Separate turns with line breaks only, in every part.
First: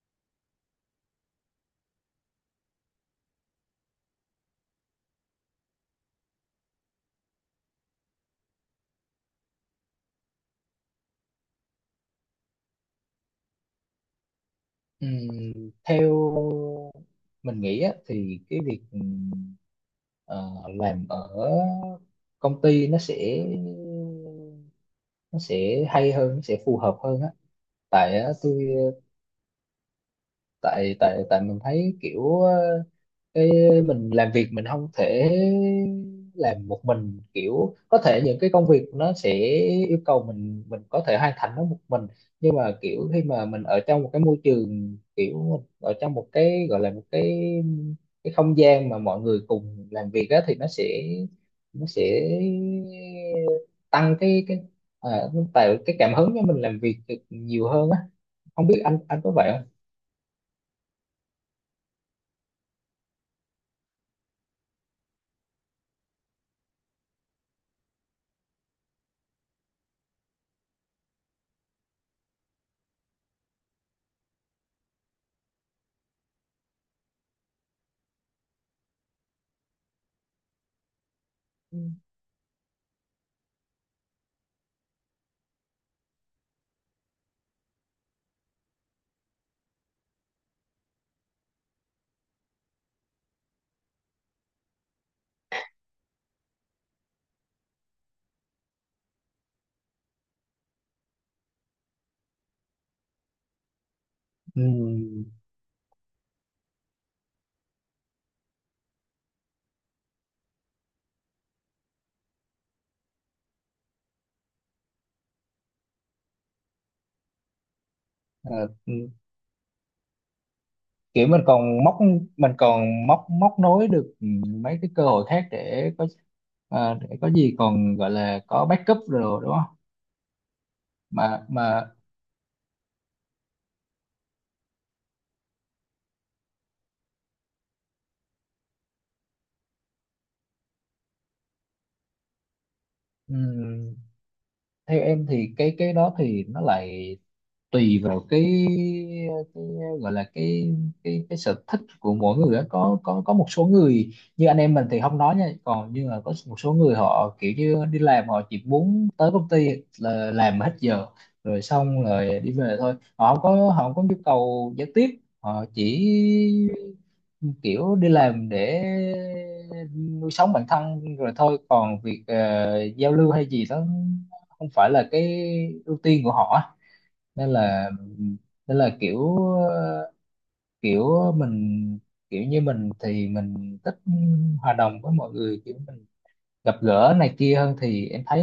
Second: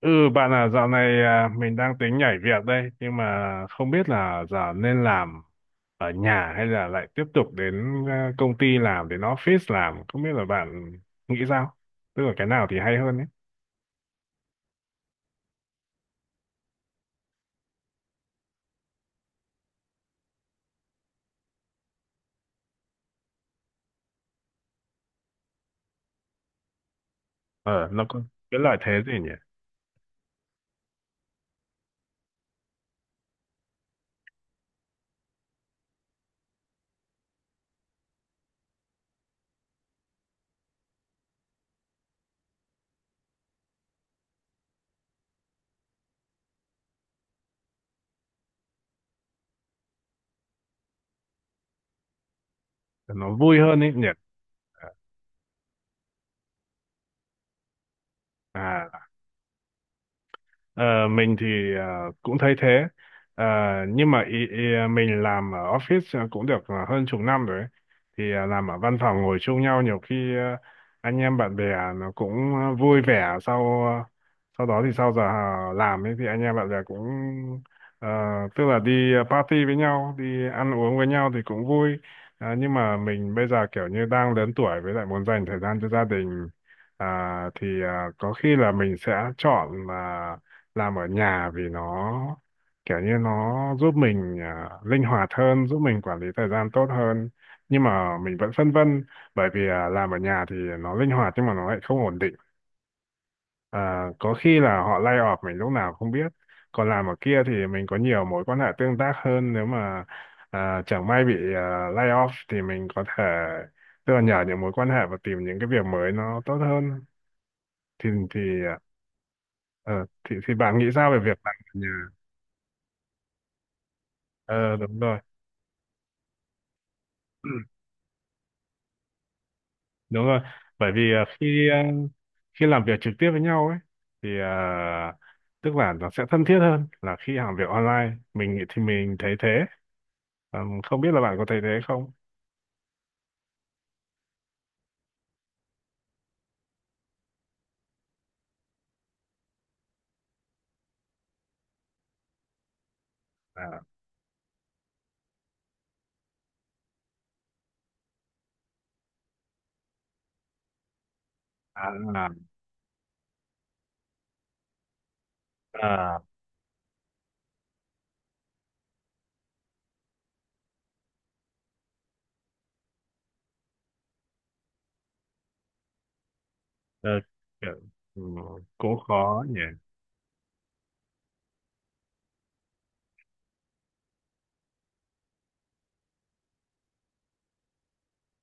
Ừ Bạn dạo này, à, mình đang tính nhảy việc đây, nhưng mà không biết là giờ nên làm ở nhà hay là lại tiếp tục đến công ty làm, đến office làm, không biết là bạn nghĩ sao, tức là cái nào thì hay hơn ấy?
Ừm, theo mình nghĩ á, thì cái việc ờ, làm ở công ty nó sẽ hay hơn, nó sẽ phù hợp hơn á.
Ờ, nó
Tại
có
á,
cái
tôi
lợi thế gì nhỉ?
tại tại tại mình thấy kiểu cái mình làm việc mình không thể làm một mình, kiểu có thể những cái công việc nó sẽ yêu cầu mình có thể hoàn thành nó một mình, nhưng mà kiểu khi mà mình ở trong một cái môi trường, kiểu mình ở trong một cái gọi là một cái không gian mà mọi người cùng làm việc á, thì nó sẽ
Nó vui hơn ấy nhỉ?
tăng cái à, tạo cái cảm hứng cho mình làm việc được nhiều hơn á. Không biết anh
À,
anh có vậy
Ờ, mình thì cũng thấy thế. Ờ, nhưng mà ý, ý, ờ, mình làm ở office cũng được hơn chục năm rồi ấy. Thì làm ở văn phòng ngồi chung nhau, nhiều khi anh em bạn bè nó cũng vui vẻ. Sau sau đó thì sau giờ làm ấy, thì anh em bạn bè cũng ờ, tức là đi party với nhau, đi ăn uống với nhau thì cũng vui.
không?
Ờ, nhưng mà mình bây giờ kiểu như đang lớn tuổi, với lại muốn dành thời gian cho gia đình. À, thì có khi là mình sẽ chọn làm ở nhà, vì nó kiểu như nó giúp mình linh hoạt hơn, giúp mình quản lý thời gian tốt hơn. Nhưng mà mình vẫn phân vân, bởi vì làm ở nhà thì nó linh hoạt, nhưng mà nó lại không ổn định. À, có khi
Ừ,
là họ lay off mình lúc nào không biết. Còn làm ở kia thì mình có nhiều mối quan hệ tương tác hơn, nếu mà chẳng may bị lay off thì mình có thể tức là nhờ những mối quan hệ và tìm những cái việc mới nó tốt hơn. Thì
à,
à,
ừ,
thì bạn nghĩ sao về
kiểu
việc
mình
làm ở
còn
nhà?
móc, mình còn móc móc nối được
Ờ,
mấy cái
đúng
cơ
rồi.
hội khác để có, để có
Ừ,
gì còn gọi là có backup rồi đúng không?
đúng rồi. Bởi vì
mà
khi
mà
khi làm việc trực tiếp với nhau ấy thì tức là nó sẽ thân thiết hơn là khi làm việc online, thì mình thấy thế. Ờ, không biết là bạn có thấy thế không?
ừ, Theo em thì cái đó thì nó lại tùy vào cái gọi là cái cái sở thích của mỗi người đó. Có có một số
À,
người như anh em mình thì không nói nha, còn nhưng mà có một số người họ kiểu như đi làm họ chỉ muốn tới công ty là làm hết giờ rồi
à,
xong
à,
rồi đi về thôi. Họ không có nhu cầu giao tiếp. Họ chỉ
à,
kiểu đi làm để nuôi sống bản thân rồi thôi, còn việc giao lưu hay gì đó không phải là cái ưu tiên của họ á.
ờ,
nên
kiểu,
là
ừ,
nên
cũng
là kiểu
khó nhỉ.
ờ, kiểu mình, kiểu như mình thì mình thích hòa đồng với mọi người, kiểu mình gặp gỡ này kia hơn, thì em thấy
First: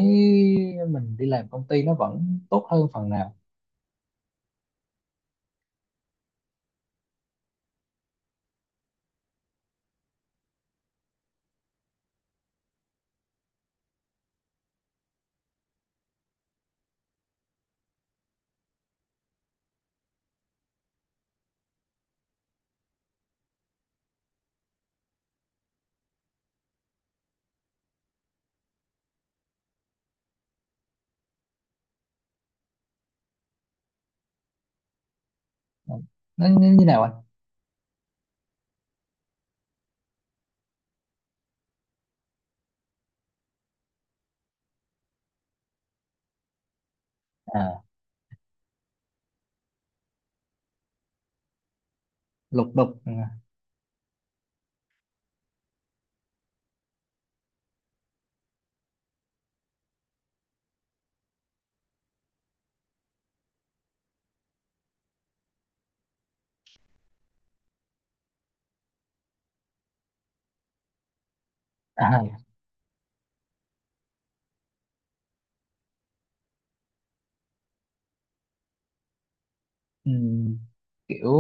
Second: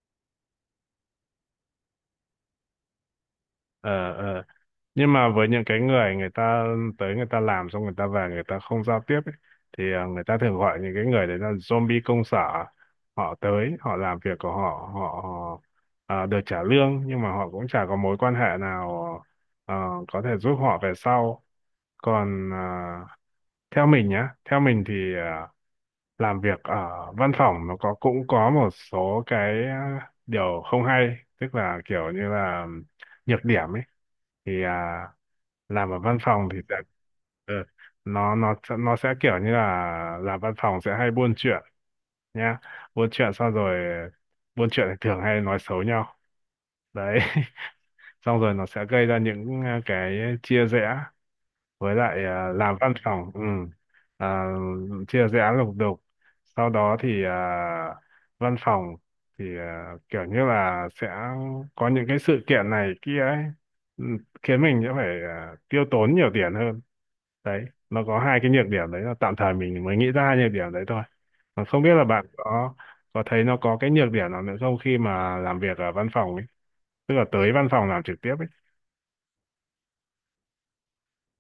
mình đi làm công ty nó vẫn tốt hơn phần nào.
Ờ, ờ, nhưng mà với những cái người người ta tới, người ta làm xong, người ta về, người ta không giao tiếp ấy, thì người ta thường gọi những cái người đấy là zombie công sở. Họ tới, họ làm việc của họ, họ ờ, được trả lương, nhưng mà họ cũng chả có mối quan hệ nào ờ, có thể giúp họ về sau. Còn theo mình nhá, theo mình thì làm việc ở văn phòng nó có, cũng có một số cái điều không hay, tức là kiểu như là nhược điểm ấy. Thì làm ở văn
Nó
phòng thì
như
sẽ
như nào anh?
ờ, nó sẽ kiểu như là làm văn phòng sẽ hay buôn chuyện nhá. Buôn chuyện xong rồi buôn chuyện thì thường hay nói xấu nhau đấy
À,
xong rồi nó sẽ gây ra những cái chia rẽ. Với lại
lục
làm văn
đục.
phòng ừ, à, chia dự án lục đục. Sau đó thì văn phòng thì kiểu như là sẽ có những cái sự kiện này kia ấy, ừ, khiến mình sẽ phải tiêu tốn nhiều tiền hơn. Đấy, nó có hai cái nhược điểm đấy, là tạm thời mình mới nghĩ ra hai nhược điểm đấy thôi, mà không biết là
à,
bạn có thấy nó có cái nhược điểm nào nữa không, khi mà làm việc ở văn phòng ấy, tức là tới văn phòng làm trực tiếp ấy?
ừm, Kiểu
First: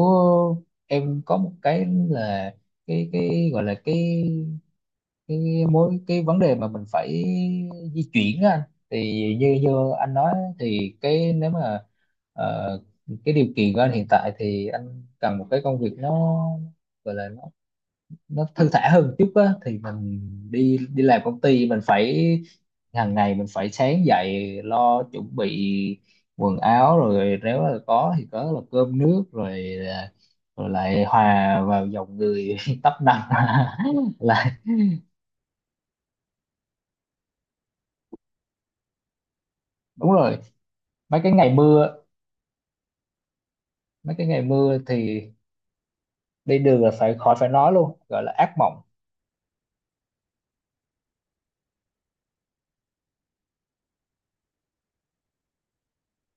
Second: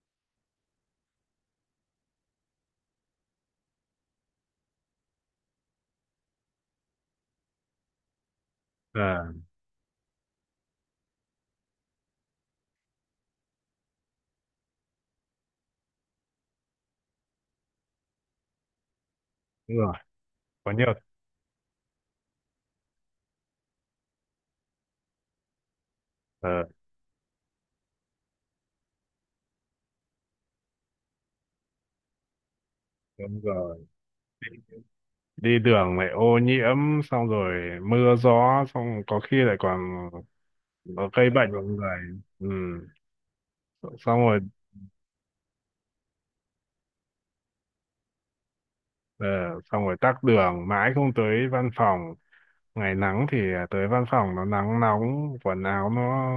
em có một cái là cái gọi là cái mối, cái vấn đề mà mình phải di chuyển á anh. Thì
À,
như như anh nói, thì cái nếu mà ờ, cái điều kiện của anh hiện tại thì anh cần một cái công việc nó gọi là nó thư thả hơn một chút á,
đúng
thì
rồi.
mình
Có
đi
nhiều.
đi làm công ty mình phải, hàng ngày mình phải sáng dậy lo chuẩn bị quần
Ờ,
áo, rồi nếu là có thì có là cơm nước, rồi rồi lại hòa vào dòng người tấp nập
đúng rồi.
là.
Đi đường lại ô nhiễm, xong rồi mưa gió, xong có khi lại còn
Đúng rồi,
có
mấy
gây
cái
bệnh
ngày
vào
mưa,
người. Ừ.
mấy
Xong
cái
rồi
ngày mưa thì đi đường là phải khỏi phải nói luôn, gọi là ác mộng.
ờ, xong rồi tắc đường mãi không tới văn phòng. Ngày nắng thì tới văn phòng nó nắng nóng, quần áo nó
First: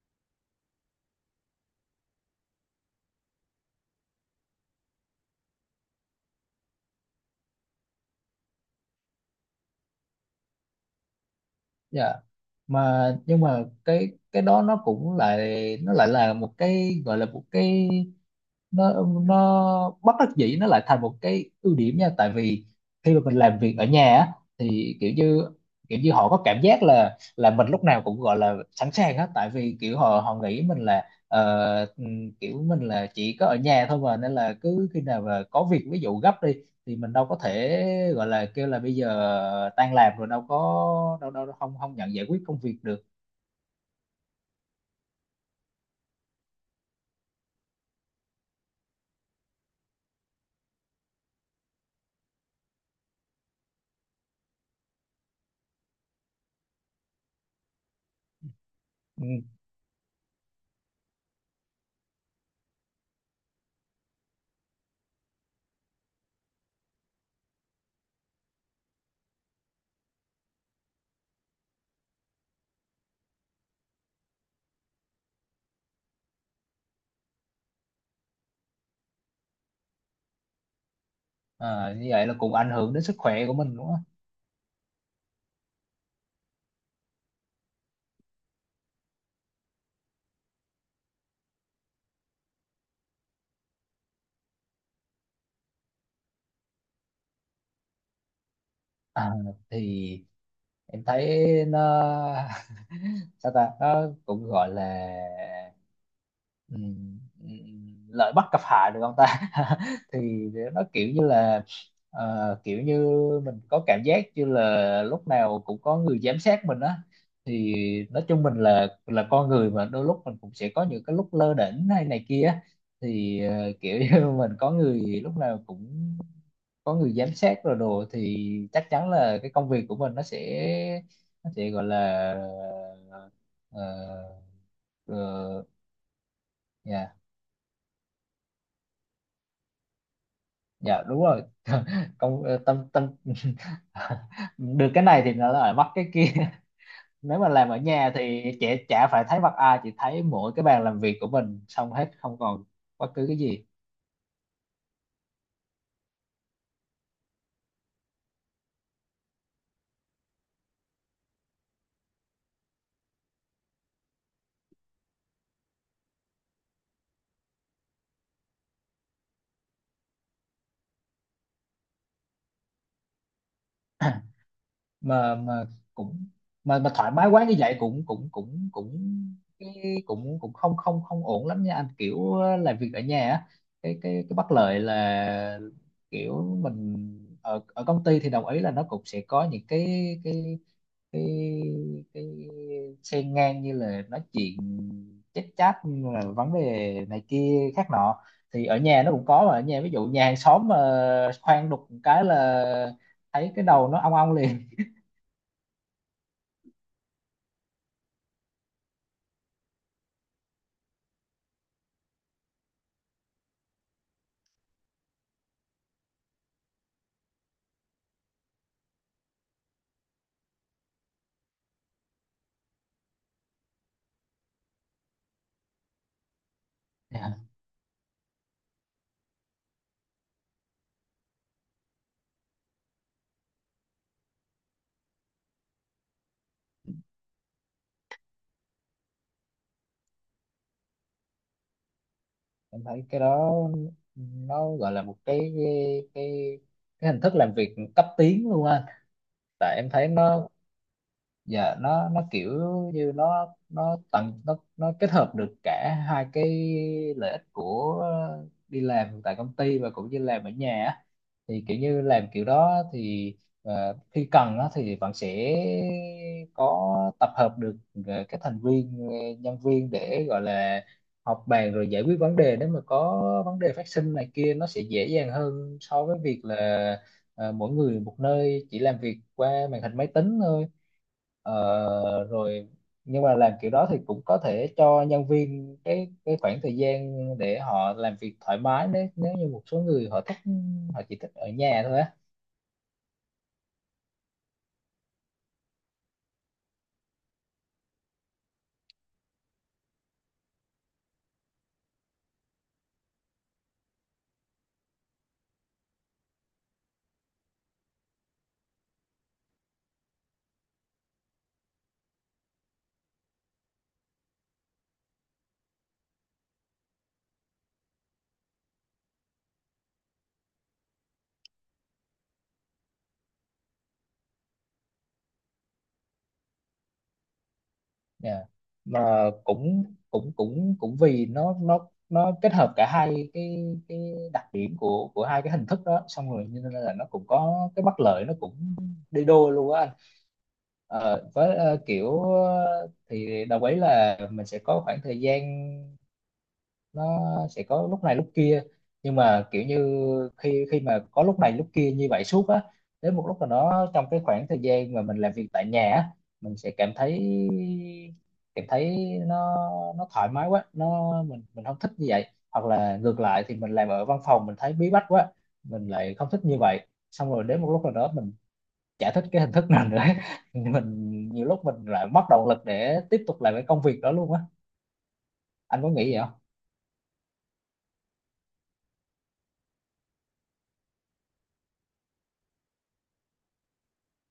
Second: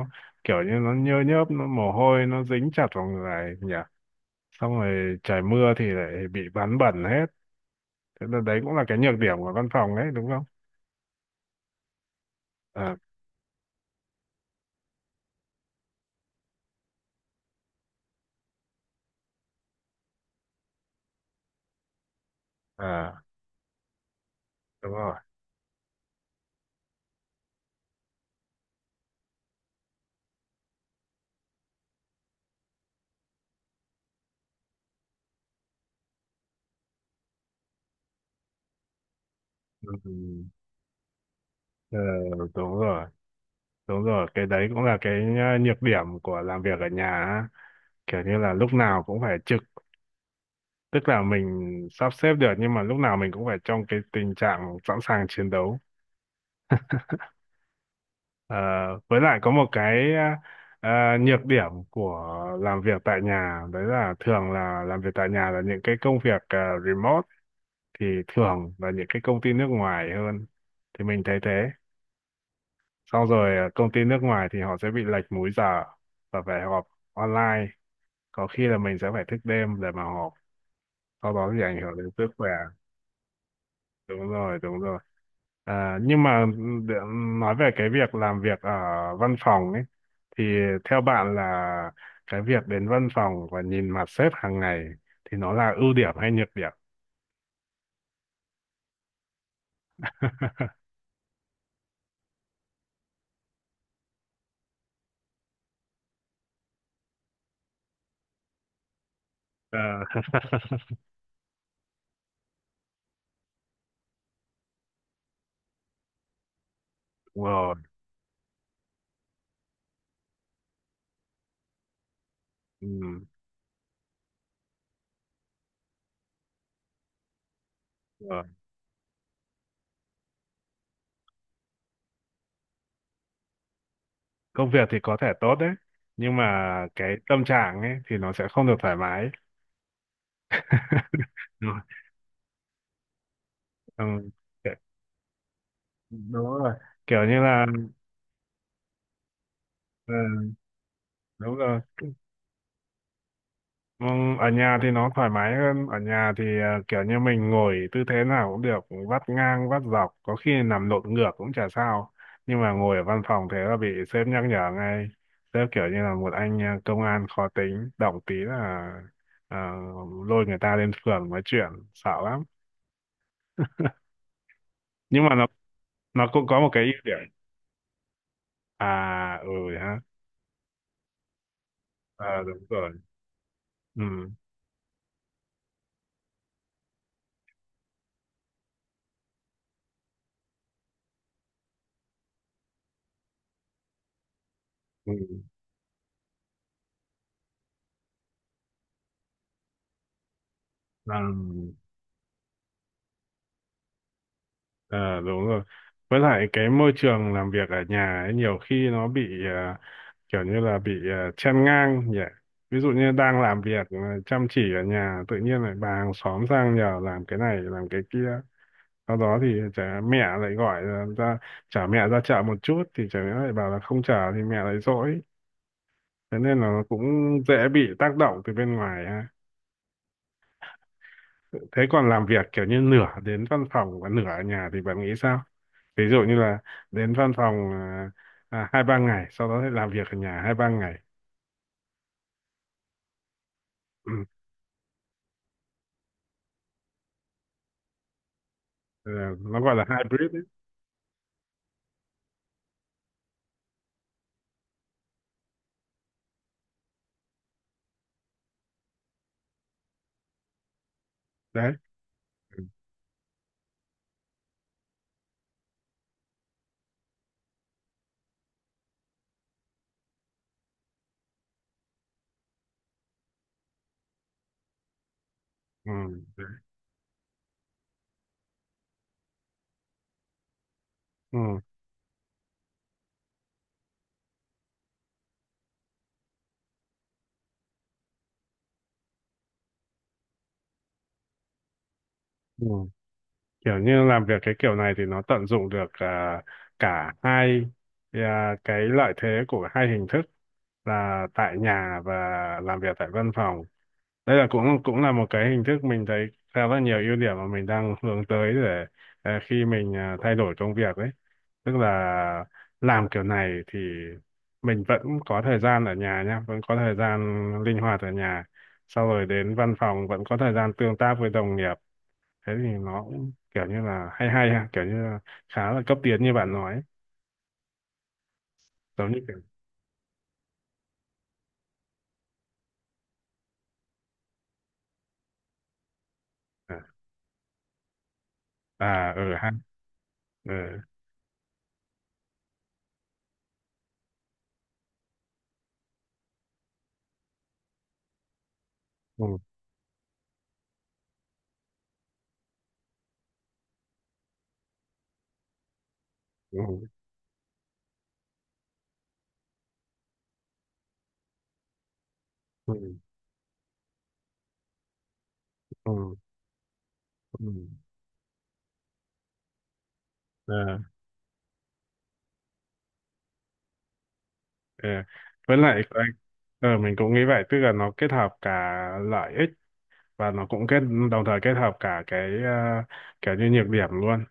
kiểu như nó nhơ nhớp, nó mồ hôi, nó dính chặt vào người nhỉ. Xong rồi trời mưa thì lại bị ván bẩn hết. Thế là đấy cũng là cái nhược điểm của văn phòng đấy, đúng không?
Dạ.
À,
Mà nhưng mà cái đó nó cũng lại, nó lại là một cái gọi là một cái, nó nó bất đắc dĩ nó lại thành một cái ưu điểm nha, tại vì khi mà
à,
mình làm việc ở nhà á,
đúng
thì kiểu
rồi.
như, kiểu như họ có cảm giác là mình lúc nào cũng gọi là sẵn sàng hết. Tại vì kiểu họ họ nghĩ mình là kiểu mình là chỉ có ở nhà thôi mà, nên là cứ khi nào mà có việc ví dụ gấp đi thì mình đâu có thể gọi là kêu là bây giờ
Ừ.
tan
Ừ.
làm rồi đâu có, đâu đâu, không không
Ờ,
nhận giải quyết công việc
đúng
được.
rồi. Đúng rồi, cái đấy cũng là cái nhược điểm của làm việc ở nhà á. Kiểu như là lúc nào cũng phải trực, tức là mình sắp xếp được nhưng mà lúc nào mình cũng phải trong cái tình trạng sẵn sàng chiến đấu. Ờ, với
Ừ.
lại có một cái nhược điểm của làm việc tại nhà, đấy là thường là làm việc tại nhà là những cái công việc remote, thì thường là những cái công ty nước ngoài hơn. Thì mình thấy thế. Xong rồi công ty nước ngoài thì họ sẽ bị lệch múi giờ và phải họp online, có khi là mình sẽ phải thức đêm để mà họp, sau đó thì ảnh
Ờ,
hưởng
như
đến
vậy
sức
là
khỏe.
cũng ảnh hưởng đến sức khỏe của mình đúng không?
Đúng rồi, đúng rồi. À, nhưng mà để nói về cái việc làm việc ở văn phòng ấy, thì theo bạn là cái việc đến văn phòng và nhìn mặt sếp hàng ngày thì nó là ưu điểm hay nhược điểm?
À, thì em thấy nó sao ta, nó cũng gọi là lợi bất cập hại được không ta
Ờ,
thì nó kiểu như là kiểu như mình có cảm giác như là lúc nào cũng có người giám sát mình á.
đúng rồi.
Thì nói chung mình là con người mà, đôi lúc mình cũng sẽ có những cái lúc lơ đễnh hay này kia á.
Ừ,
Thì kiểu như mình có người lúc nào cũng có người giám sát rồi đồ,
đúng rồi.
thì chắc chắn là cái công việc của mình nó sẽ gọi là ờ,
Công việc thì có thể tốt
ờ,
đấy, nhưng mà cái
dạ
tâm trạng ấy thì nó sẽ không được thoải mái
dạ đúng rồi
Đúng rồi.
Tâm tâm
Ừ. Kiểu-.
được cái này thì nó lại mất cái kia
Đúng rồi. Kiểu
nếu
như
mà
là
làm ở nhà thì trẻ chả phải thấy mặt ai, chỉ thấy
ừ,
mỗi cái bàn làm việc của
đúng
mình
rồi.
xong hết, không còn bất cứ cái gì.
Ừ, ở nhà thì nó thoải mái hơn. Ở nhà thì kiểu như mình ngồi tư thế nào cũng được, vắt ngang vắt dọc, có khi nằm lộn ngược cũng chả sao. Nhưng mà ngồi ở văn phòng thế là bị sếp nhắc nhở ngay. Sếp kiểu như là một anh công an khó tính, động tí là à, lôi người ta lên phường nói chuyện, sợ lắm. Nhưng mà
mà mà cũng
nó cũng có một
mà
cái
mà
ưu
thoải
điểm.
mái quá như vậy cũng cũng
À ừ
cái-
ha.
cũng cũng không không không ổn lắm nha anh, kiểu
À, đúng
làm
rồi.
việc ở nhà á, cái cái
Ừ,
cái bất lợi là kiểu mình, ở ở công ty thì đồng ý là nó cũng sẽ có những cái cái cái cái xen ngang như là nói chuyện, chát chát như là vấn đề này kia khác nọ. Thì ở nhà nó cũng có, mà ở nhà ví dụ nhà hàng xóm mà khoan
ừ.
đục một cái là thấy cái đầu nó ong ong liền.
Ờ, đúng rồi. Với lại cái môi trường làm việc ở nhà ấy, nhiều khi nó bị kiểu như là bị chen ngang nhỉ. Ví dụ như đang làm việc chăm chỉ ở nhà, tự nhiên lại bà hàng xóm sang nhờ làm cái này, làm cái kia. Sau đó thì chả mẹ lại gọi là ra, chả mẹ ra chợ một chút thì chả mẹ lại bảo là không chở thì mẹ lại dỗi. Thế nên là nó cũng
Dạ.
dễ bị tác động từ bên ngoài ha. Thế còn làm việc kiểu như nửa đến văn phòng và nửa ở nhà thì bạn nghĩ sao? Ví dụ như là đến văn phòng hai ba ngày, sau đó thì làm việc ở nhà hai ba ngày.
Em thấy cái đó
Ừ.
nó gọi là một cái cái cái hình thức làm việc cấp tiến luôn á.
Ờ, nó gọi
Tại
là
em thấy
hybrid ấy.
nó dạ nó kiểu như nó tận, nó kết hợp được cả hai cái lợi ích của đi làm tại công ty và cũng như làm ở nhà á. Thì
Đấy.
kiểu như làm kiểu đó thì khi cần á, thì bạn sẽ có tập hợp được các thành viên, nhân viên để gọi là họp bàn rồi giải quyết vấn đề, nếu mà có vấn đề phát sinh này kia nó sẽ dễ dàng hơn
Ừ.
so với việc
Đấy.
là mỗi người một nơi chỉ làm việc qua màn hình máy tính thôi.
Ừ.
Ờ, Rồi nhưng mà làm kiểu đó thì cũng có thể cho nhân viên cái khoảng thời gian để họ làm việc thoải mái, nếu nếu như một số người họ thích, họ chỉ thích ở nhà thôi á.
Ừ. Kiểu như làm việc cái kiểu này thì nó tận dụng được cả hai cái lợi thế của hai hình thức, là tại nhà và làm việc tại văn phòng. Đây là cũng cũng là một cái hình thức mình thấy khá là nhiều ưu điểm mà mình đang hướng tới, để khi mình thay đổi công việc ấy, tức là làm kiểu này thì mình vẫn có thời gian ở nhà nhá, vẫn có thời gian linh hoạt ở nhà, sau rồi đến văn phòng vẫn có thời gian tương tác với đồng nghiệp. Thế thì nó cũng kiểu như là hay hay ha, kiểu như là khá là cấp tiến như bạn nói ấy.
Dạ. Mà
Giống như kiểu
cũng cũng cũng cũng vì nó kết hợp cả hai cái đặc điểm của hai cái hình thức đó xong rồi, cho nên
à,
là nó cũng có cái bất lợi, nó cũng
à
đi
ừ ha.
đôi luôn á anh.
Ừ,
Ờ, với kiểu thì đồng ý là mình sẽ có khoảng thời gian, nó sẽ có lúc này lúc kia, nhưng
ừ,
mà kiểu như khi khi mà có lúc này lúc kia như vậy suốt á, đến một lúc nào đó trong cái khoảng thời gian mà mình làm việc tại nhà á, mình sẽ
ừ,
cảm thấy, cảm thấy nó nó thoải mái quá, nó mình không thích như vậy. Hoặc
ừ,
là ngược lại thì mình làm ở văn phòng mình thấy bí bách quá, mình lại
ừ,
không thích như vậy. Xong rồi đến một lúc
ừ.
nào đó mình chả thích cái hình thức nào nữa
Ờ,
mình nhiều lúc mình lại mất động lực để tiếp tục làm cái công việc đó luôn á.
ờ. với lại
Anh có
cái-
nghĩ vậy không?
ờ, mình cũng nghĩ vậy, tức là nó kết hợp cả lợi ích, và nó cũng kết đồng thời kết hợp cả cái kiểu như nhược điểm luôn.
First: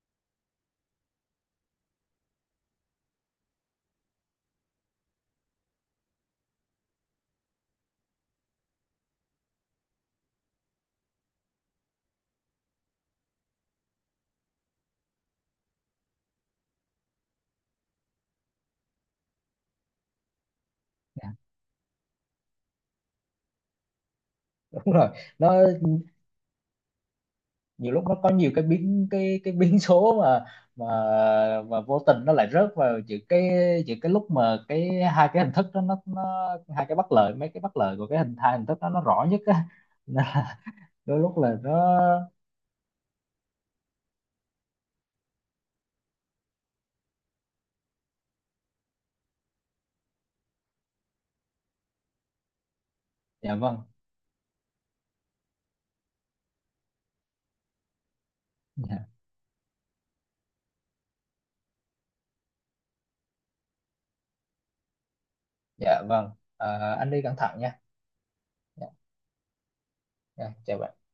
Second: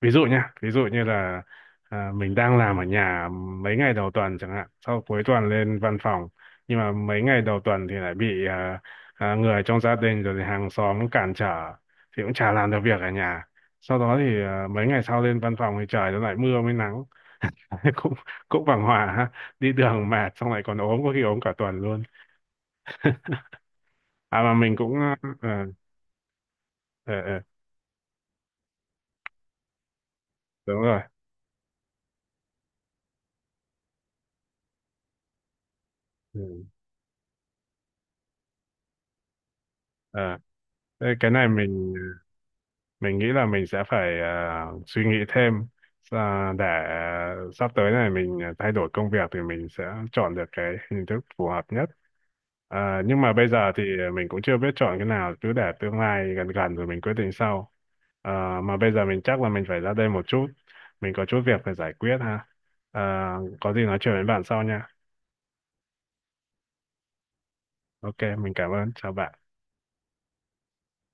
Ví dụ nha, ví dụ như là mình đang làm ở nhà mấy ngày đầu tuần chẳng hạn, sau cuối tuần lên văn phòng, nhưng mà mấy ngày đầu tuần thì lại bị người trong gia đình rồi thì hàng xóm cản trở, thì cũng chả làm được việc ở nhà. Sau đó thì mấy ngày sau lên văn phòng thì trời nó lại mưa mới nắng cũng cũng bằng hòa ha, đi đường mệt, xong lại còn ốm, có khi
Dạ,
ốm cả tuần luôn. À, mà mình cũng
đúng rồi,
ờ, ờ,
nó
ờ, ờ,
nhiều lúc nó có nhiều cái biến, cái biến số mà,
đúng
mà
rồi.
mà vô tình nó lại rớt vào giữa cái, giữa cái lúc mà cái hai cái hình thức đó nó
Ừ.
hai cái bất lợi, mấy cái bất lợi của cái hình, hai hình thức đó nó rõ nhất á Nên
Ờ,
là
thế
đôi
cái
lúc
này
là nó
mình nghĩ là mình sẽ phải suy nghĩ thêm, để sắp tới này mình thay đổi công việc thì mình sẽ chọn được cái hình thức phù hợp nhất. À, nhưng mà bây
dạ
giờ
vâng,
thì mình cũng chưa biết chọn cái nào, cứ để tương lai gần gần rồi mình quyết định sau. À, mà bây giờ
dạ,
mình chắc là mình phải ra đây một chút, mình có chút việc phải giải quyết ha. À, có gì nói chuyện với bạn sau nha.
dạ vâng. Ờ, anh đi cẩn thận nha.
Ok, mình cảm
Dạ,
ơn, chào bạn.
dạ, chào bạn.